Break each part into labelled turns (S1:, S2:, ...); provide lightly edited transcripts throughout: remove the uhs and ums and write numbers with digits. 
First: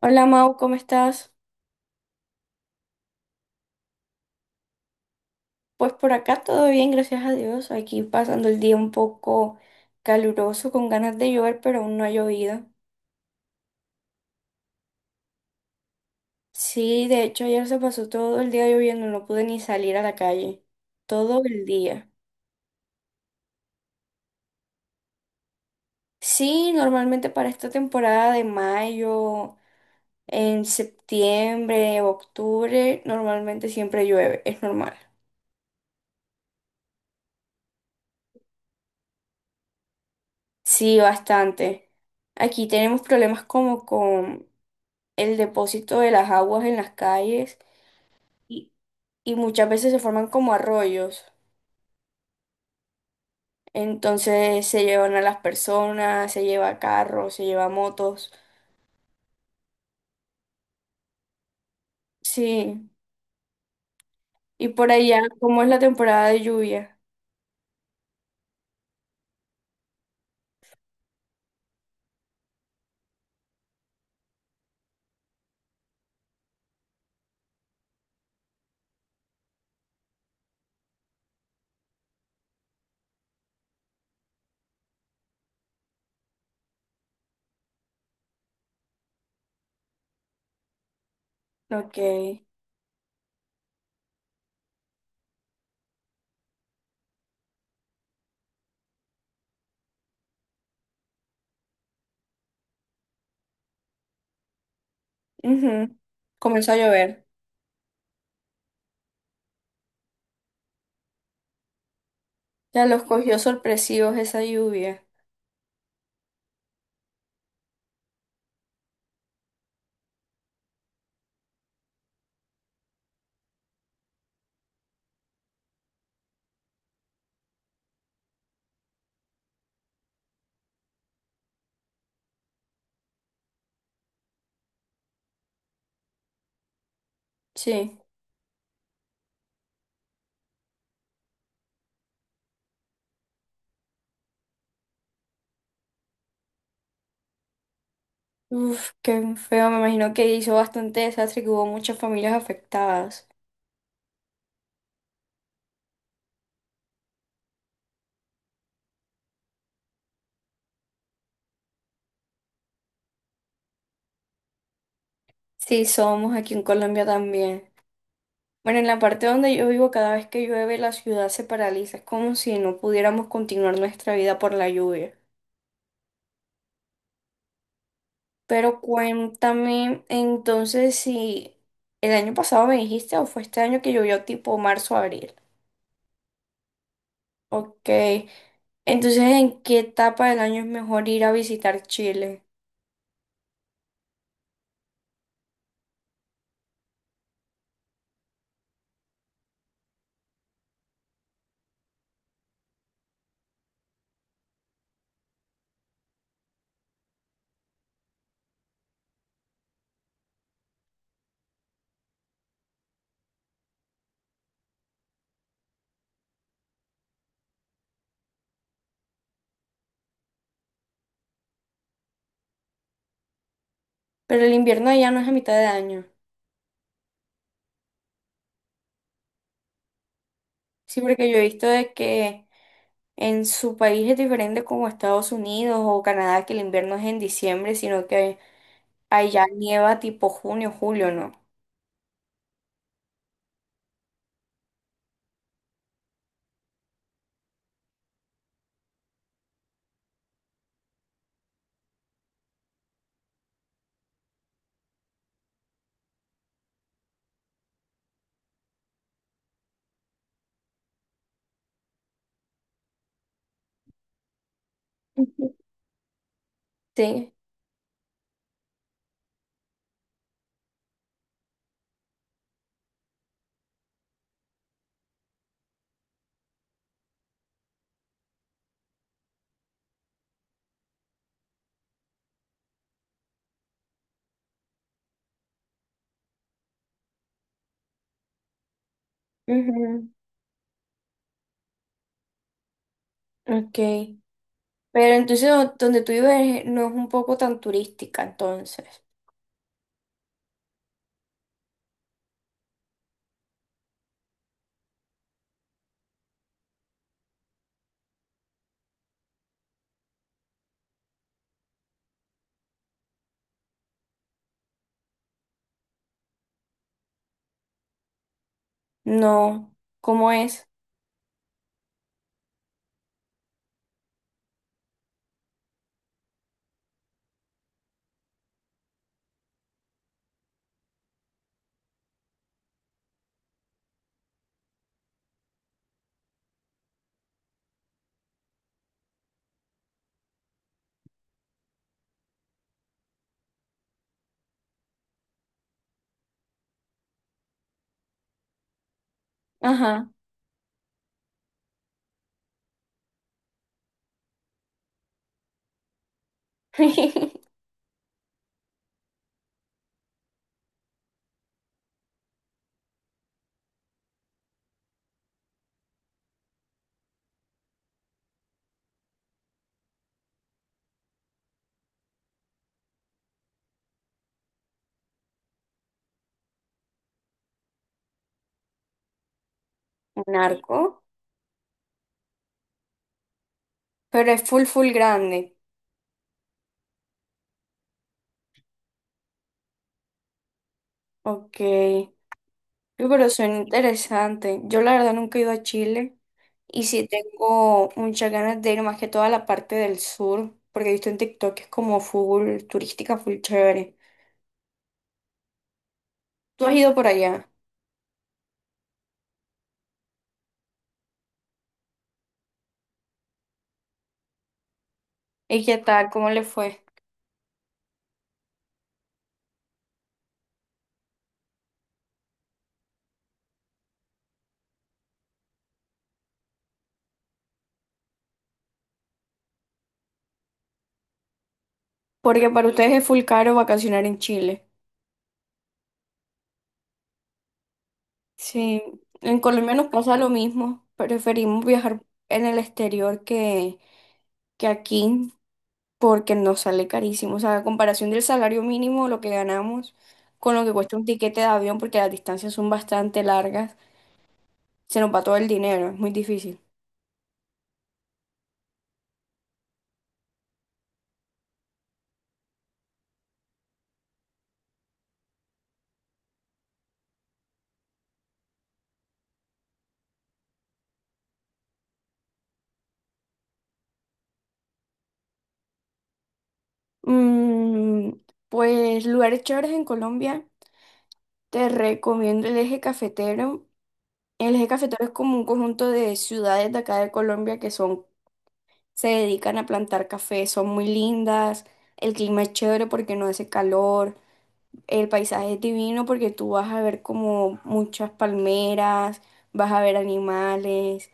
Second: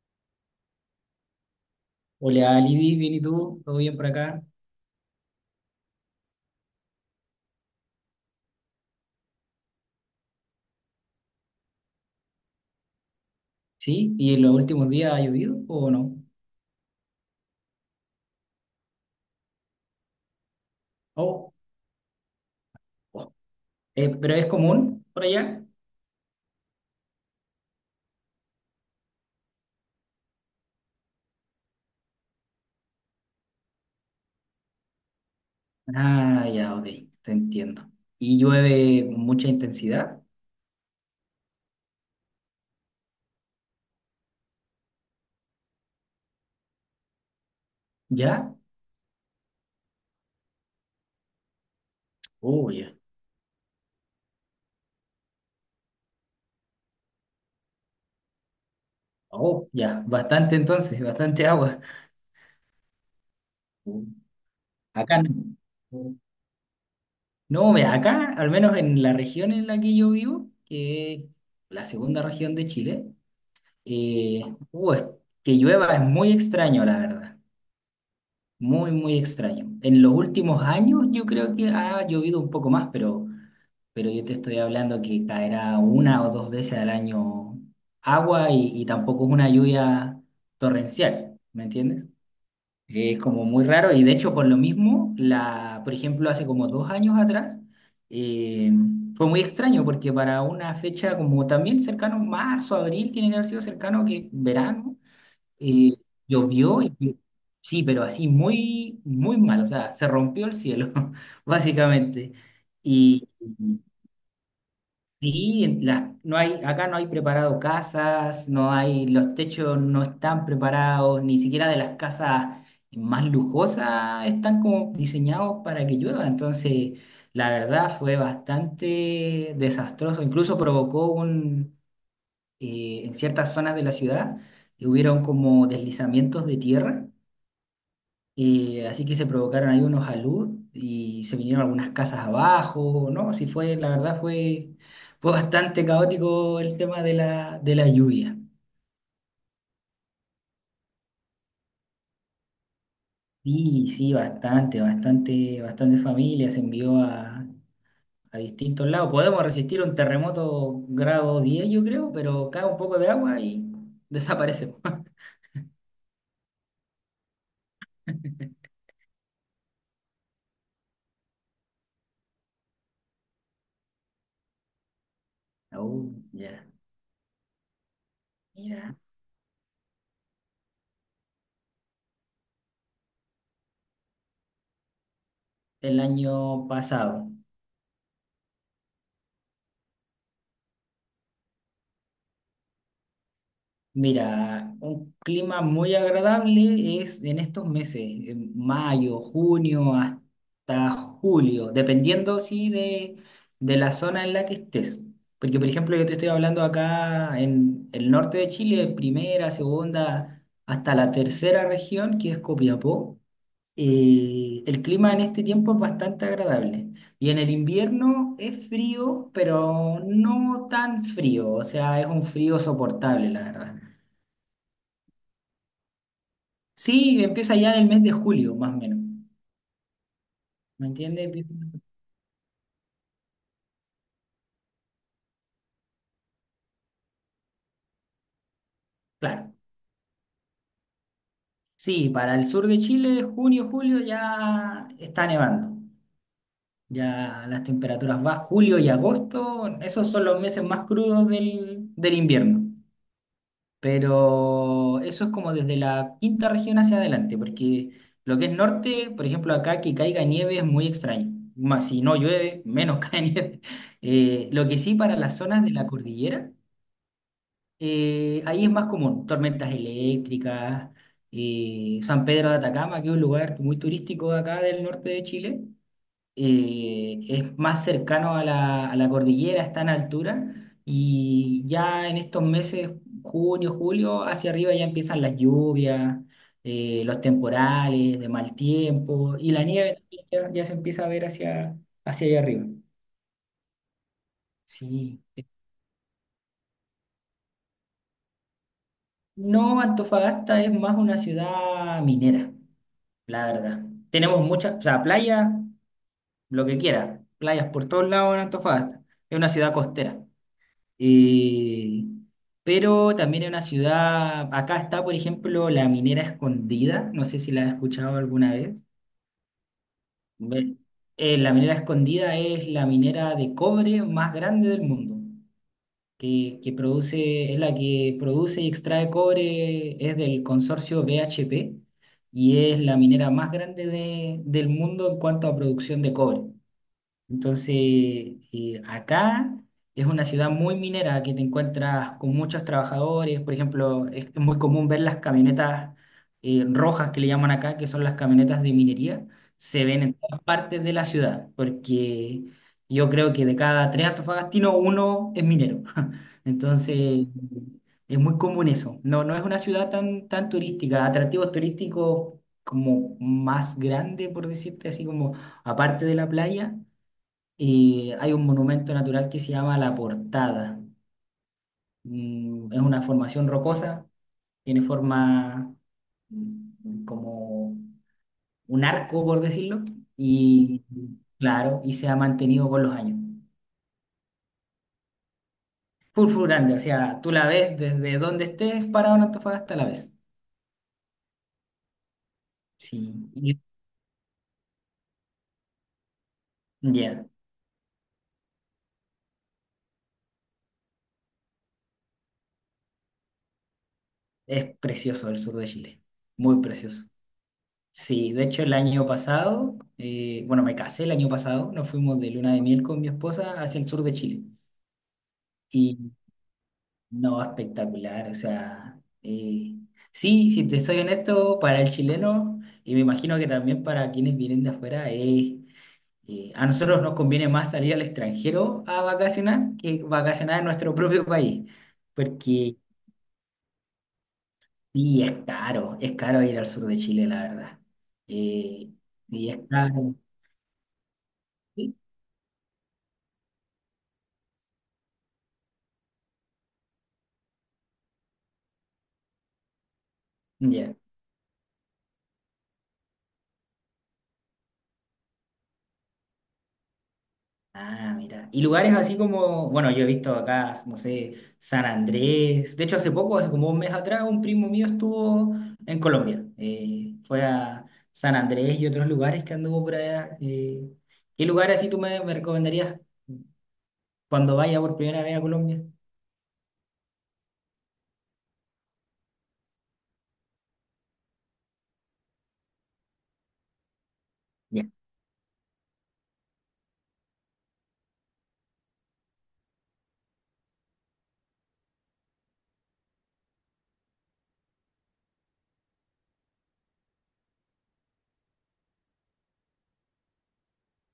S1: Hola Mau, ¿cómo estás?
S2: Hola, Lidis, bien y tú, todo bien por acá.
S1: Pues por acá todo bien, gracias a Dios. Aquí pasando el día un poco caluroso, con ganas de llover, pero aún no ha llovido.
S2: Sí, ¿y en los últimos días ha llovido o no?
S1: Sí, de hecho ayer se pasó todo el día lloviendo, no pude ni salir a la calle. Todo
S2: Oh,
S1: el día.
S2: oh. Pero es común por allá.
S1: Sí, normalmente para esta temporada de mayo, en septiembre, octubre, normalmente siempre llueve, es normal.
S2: Ah, ya, ok, te entiendo. ¿Y llueve con mucha intensidad?
S1: Sí, bastante. Aquí tenemos problemas como con el depósito de las aguas en las calles
S2: ¿Ya?
S1: y, y muchas veces se forman como arroyos.
S2: Oh, ya.
S1: Entonces se llevan a las personas, se lleva carros, se lleva motos.
S2: Oh, ya, bastante entonces, bastante agua.
S1: Sí,
S2: Mm.
S1: y por
S2: Acá
S1: allá,
S2: no.
S1: como es la
S2: Mm.
S1: temporada de lluvia?
S2: No, mira, acá, al menos en la región en la que yo vivo, que es la segunda región de Chile, eh, es que llueva es muy extraño, la verdad. Muy, muy extraño. En los últimos años yo creo que ha llovido un poco más, pero yo te estoy hablando que caerá una o dos veces al año agua y tampoco es una lluvia torrencial, ¿me
S1: Ok.
S2: entiendes? Es como muy raro y de hecho por lo mismo, la, por ejemplo, hace como dos años atrás, eh, fue muy extraño porque para una fecha como también cercano, marzo, abril, tiene que haber sido cercano que verano.
S1: Ujú.
S2: Y
S1: Comenzó a
S2: llovió,
S1: llover.
S2: sí, pero así muy, muy mal, o sea, se rompió el cielo, básicamente.
S1: Ya los
S2: Y,
S1: cogió sorpresivos esa lluvia.
S2: y en no hay, acá no hay preparado casas, no hay, los techos no están preparados, ni siquiera de las casas más lujosas están como diseñados para que llueva. Entonces, la verdad fue bastante desastroso, incluso provocó un, en ciertas zonas de la ciudad, hubieron como deslizamientos de tierra
S1: Sí.
S2: y así que se provocaron ahí unos alud y se vinieron algunas casas abajo, ¿no? Sí fue, la verdad fue, fue bastante caótico el tema de la lluvia.
S1: Uf, qué feo. Me imagino que hizo bastante desastre y que hubo muchas familias afectadas.
S2: Sí, sí, bastante, bastante, bastante familia se envió a distintos lados. Podemos resistir un terremoto grado 10 yo creo, pero cae un poco de agua y desaparece.
S1: Sí, somos aquí en Colombia también. Bueno, en la parte donde yo vivo, cada vez que llueve, la ciudad se paraliza. Es como si no pudiéramos continuar nuestra vida por la lluvia.
S2: Oh, ya.
S1: Pero
S2: Mira,
S1: cuéntame entonces, si el año pasado me dijiste o fue este año que llovió tipo marzo, abril.
S2: el año pasado.
S1: Ok. Entonces, ¿en qué etapa del año es mejor ir a visitar Chile?
S2: Mira, un clima muy agradable es en estos meses, en mayo, junio, hasta julio, dependiendo sí de la zona en la que estés. Porque, por ejemplo, yo te estoy hablando acá en el norte de Chile, primera, segunda, hasta la tercera región, que es Copiapó. El clima en este tiempo es bastante agradable. Y en el invierno es frío, pero no tan frío, o sea, es un frío soportable, la verdad.
S1: Pero el invierno allá no es a mitad de año.
S2: Sí, empieza ya en el mes de julio, más o menos. ¿Me
S1: Sí,
S2: entiendes?
S1: porque yo he
S2: Empieza-
S1: visto de que en su país es diferente como Estados Unidos o Canadá, que el invierno es en diciembre, sino que ahí ya
S2: Claro.
S1: nieva tipo junio, julio, ¿no?
S2: Sí, para el sur de Chile, junio, julio ya está nevando. Ya las temperaturas van, julio y agosto, esos son los meses más crudos del, del invierno. Pero eso es como desde la quinta región hacia adelante, porque lo que es norte, por ejemplo, acá que caiga nieve es muy extraño. Más si no llueve, menos cae nieve. Lo que sí para las
S1: Ujú.
S2: zonas de la cordillera.
S1: Sí.
S2: Ahí es más común, tormentas eléctricas, San Pedro de Atacama, que es un lugar muy turístico de acá del norte de Chile, es más cercano a la cordillera, está en altura, y ya en estos meses, junio, julio, hacia arriba ya empiezan las lluvias, los temporales de mal tiempo, y la nieve
S1: Ujú.
S2: también ya, ya se empieza a ver hacia, hacia allá arriba.
S1: Ok. Pero
S2: Sí.
S1: entonces donde tú vives no es un poco tan turística, entonces.
S2: No, Antofagasta es más una ciudad minera, la verdad. Tenemos muchas, o sea, playas, lo que quiera, playas por todos lados en Antofagasta. Es una ciudad costera. Y- pero también es una ciudad, acá está, por ejemplo, la Minera Escondida, no sé si la has escuchado alguna vez.
S1: No. ¿Cómo es?
S2: Ve- la Minera Escondida es la minera de cobre más grande del mundo, que produce, es la que produce y extrae cobre, es del consorcio BHP y es la minera más grande del mundo en cuanto a producción de cobre. Entonces, acá es una ciudad muy minera que te encuentras con muchos trabajadores. Por ejemplo, es muy común ver las camionetas rojas que le llaman acá, que son las camionetas de minería. Se ven
S1: Ajá.
S2: en todas partes de la ciudad, porque yo creo que de cada 3 antofagastinos, uno es minero. Entonces, es muy común eso. No, no es una ciudad tan, tan turística. Atractivos turísticos como más grande, por decirte así, como aparte de la playa y hay un monumento natural que se llama La Portada. Mm, es una formación rocosa, tiene forma mm, como un arco, por decirlo,
S1: Un
S2: y
S1: arco.
S2: claro, y se ha mantenido con los años.
S1: Pero es full, full grande.
S2: Full, full grande, o sea, tú la ves desde donde estés parado en Antofagasta, la ves.
S1: Ok. Uy, pero
S2: Sí,
S1: suena
S2: y-
S1: interesante. Yo la verdad nunca he ido a Chile. Y sí
S2: ya,
S1: tengo muchas ganas de ir, más que toda la parte del sur. Porque he visto en TikTok que es como full turística, full chévere.
S2: es precioso el sur de Chile, muy
S1: ¿Tú has ido
S2: precioso.
S1: por allá?
S2: Sí, de hecho el año pasado, bueno, me casé el año pasado, nos fuimos de luna de miel con mi esposa hacia el sur de Chile.
S1: ¿Y qué
S2: Y
S1: tal? ¿Cómo le fue?
S2: no, espectacular, o sea, sí, si te soy honesto, para el chileno, y me imagino que también para quienes vienen de afuera, es, a nosotros nos conviene más salir al extranjero a vacacionar que vacacionar en nuestro propio país,
S1: Porque para
S2: porque
S1: ustedes es full caro vacacionar en Chile.
S2: sí, es caro ir al sur de Chile, la verdad.
S1: Sí,
S2: Eh,
S1: en
S2: y es
S1: Colombia nos
S2: caro.
S1: pasa lo mismo. Preferimos
S2: Sí,
S1: viajar en el exterior que aquí porque nos sale carísimo. O sea, a comparación del salario mínimo, lo que ganamos con lo que cuesta
S2: ya.
S1: un tiquete de avión, porque las distancias son bastante largas, se nos va todo el dinero, es muy difícil.
S2: Ah, mira. Y lugares así como, bueno, yo he visto acá, no sé, San Andrés. De hecho, hace poco, hace como un mes atrás, un primo mío estuvo en Colombia. Fue a San Andrés y otros lugares que anduvo por allá. ¿Qué lugares así tú me, me recomendarías cuando vaya por primera vez a Colombia?
S1: Mm, pues lugares chéveres en Colombia, te recomiendo el eje cafetero. El eje
S2: Ya,
S1: cafetero es como un conjunto de ciudades de acá de Colombia que son, se dedican a plantar café, son muy lindas, el clima es chévere porque no hace calor, el paisaje es divino porque tú vas a ver como muchas palmeras, vas a ver animales,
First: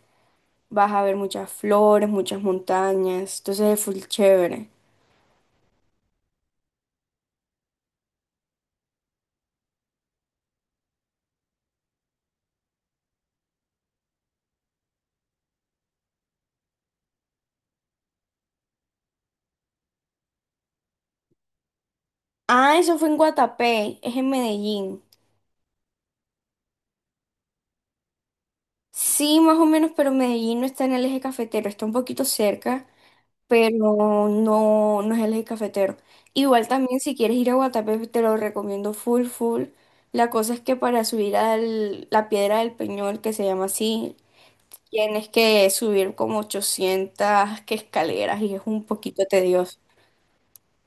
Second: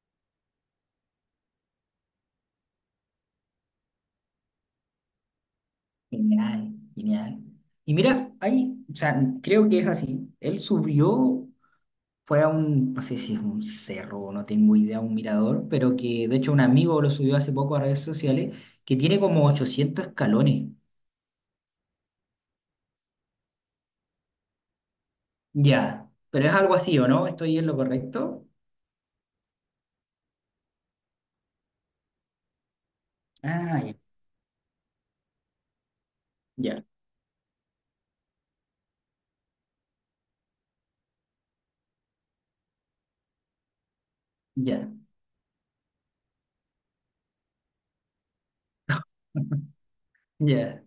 S1: vas a ver muchas flores, muchas montañas, entonces es full chévere.
S2: genial, genial. Y mira, ahí, o sea, creo que es así. Él subió. Fue a un, no sé si es un cerro, no tengo idea, un mirador, pero que de hecho un amigo lo subió hace poco a redes sociales, que tiene como 800 escalones.
S1: Ah, eso fue en Guatapé, es en Medellín.
S2: Ya, pero es algo así, ¿o no? ¿Estoy en lo correcto?
S1: Sí, más o menos, pero Medellín no está en el eje cafetero, está un poquito cerca. Pero
S2: Ah, ya,
S1: no, no es el eje cafetero. Igual
S2: ya,
S1: también si quieres ir a Guatapé, te lo recomiendo full, full. La cosa es que para subir a la Piedra del Peñol, que se llama así,
S2: ya,
S1: tienes que subir como 800 que escaleras y es un poquito tedioso.
S2: ya.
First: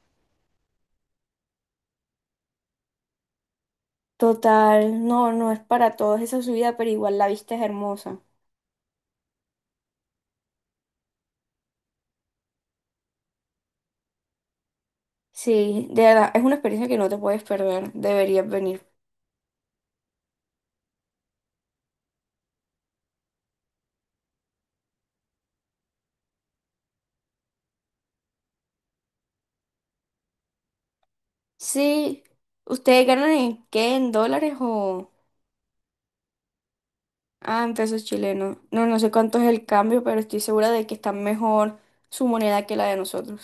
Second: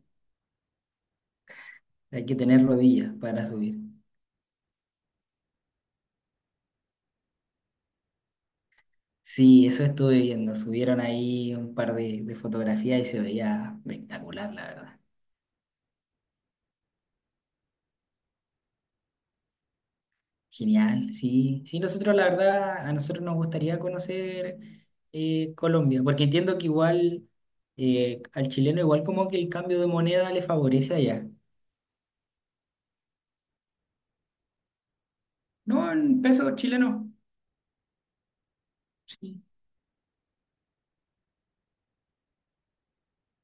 S2: Hay que tener rodillas para subir.
S1: Total, no, no es para todos esa subida, pero igual la vista es hermosa.
S2: Sí, eso estuve viendo. Subieron ahí un par de fotografías y se veía espectacular, la verdad.
S1: Sí, de verdad, es una experiencia que no te puedes perder, deberías venir.
S2: Genial, sí. Sí, nosotros la verdad, a nosotros nos gustaría conocer Colombia, porque entiendo que igual al chileno igual como que el cambio de moneda le favorece allá.
S1: Sí, ¿ustedes ganan en qué? ¿En dólares o...?
S2: No, en pesos chilenos.
S1: Ah, en pesos chilenos. No, no sé cuánto
S2: Sí,
S1: es el cambio, pero estoy segura de que está mejor su moneda que la de nosotros.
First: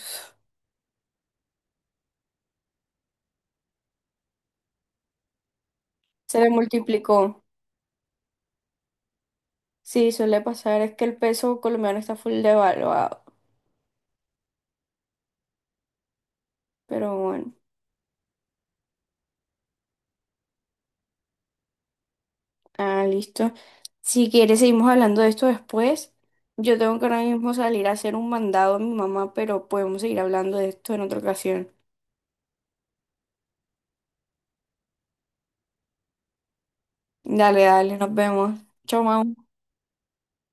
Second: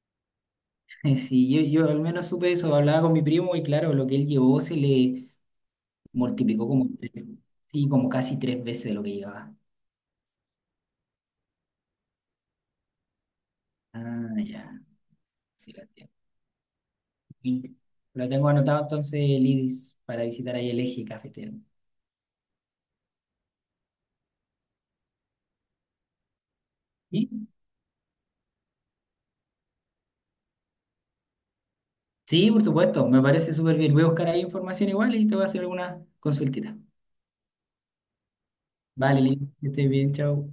S2: Sí, yo al menos supe eso, hablaba con mi primo y claro, lo que él llevó se le
S1: Se le
S2: multiplicó como,
S1: multiplicó.
S2: sí, como casi 3 veces lo que llevaba.
S1: Sí, suele pasar. Es que el peso colombiano está full devaluado.
S2: Ah, ya, sí, lo entiendo.
S1: Pero bueno,
S2: Y lo tengo anotado entonces, Lidis, para visitar ahí el eje cafetero.
S1: ah, listo. Si quieres, seguimos hablando de esto después. Yo tengo que ahora
S2: ¿Sí?
S1: mismo salir a hacer un mandado a mi mamá, pero podemos seguir hablando de esto en otra ocasión.
S2: Sí, por supuesto, me parece súper bien. Voy a buscar ahí información igual y te voy a hacer alguna consultita.
S1: Dale, dale, nos vemos. Chao,
S2: Vale, Lin,
S1: mamá.
S2: que estés bien, chao.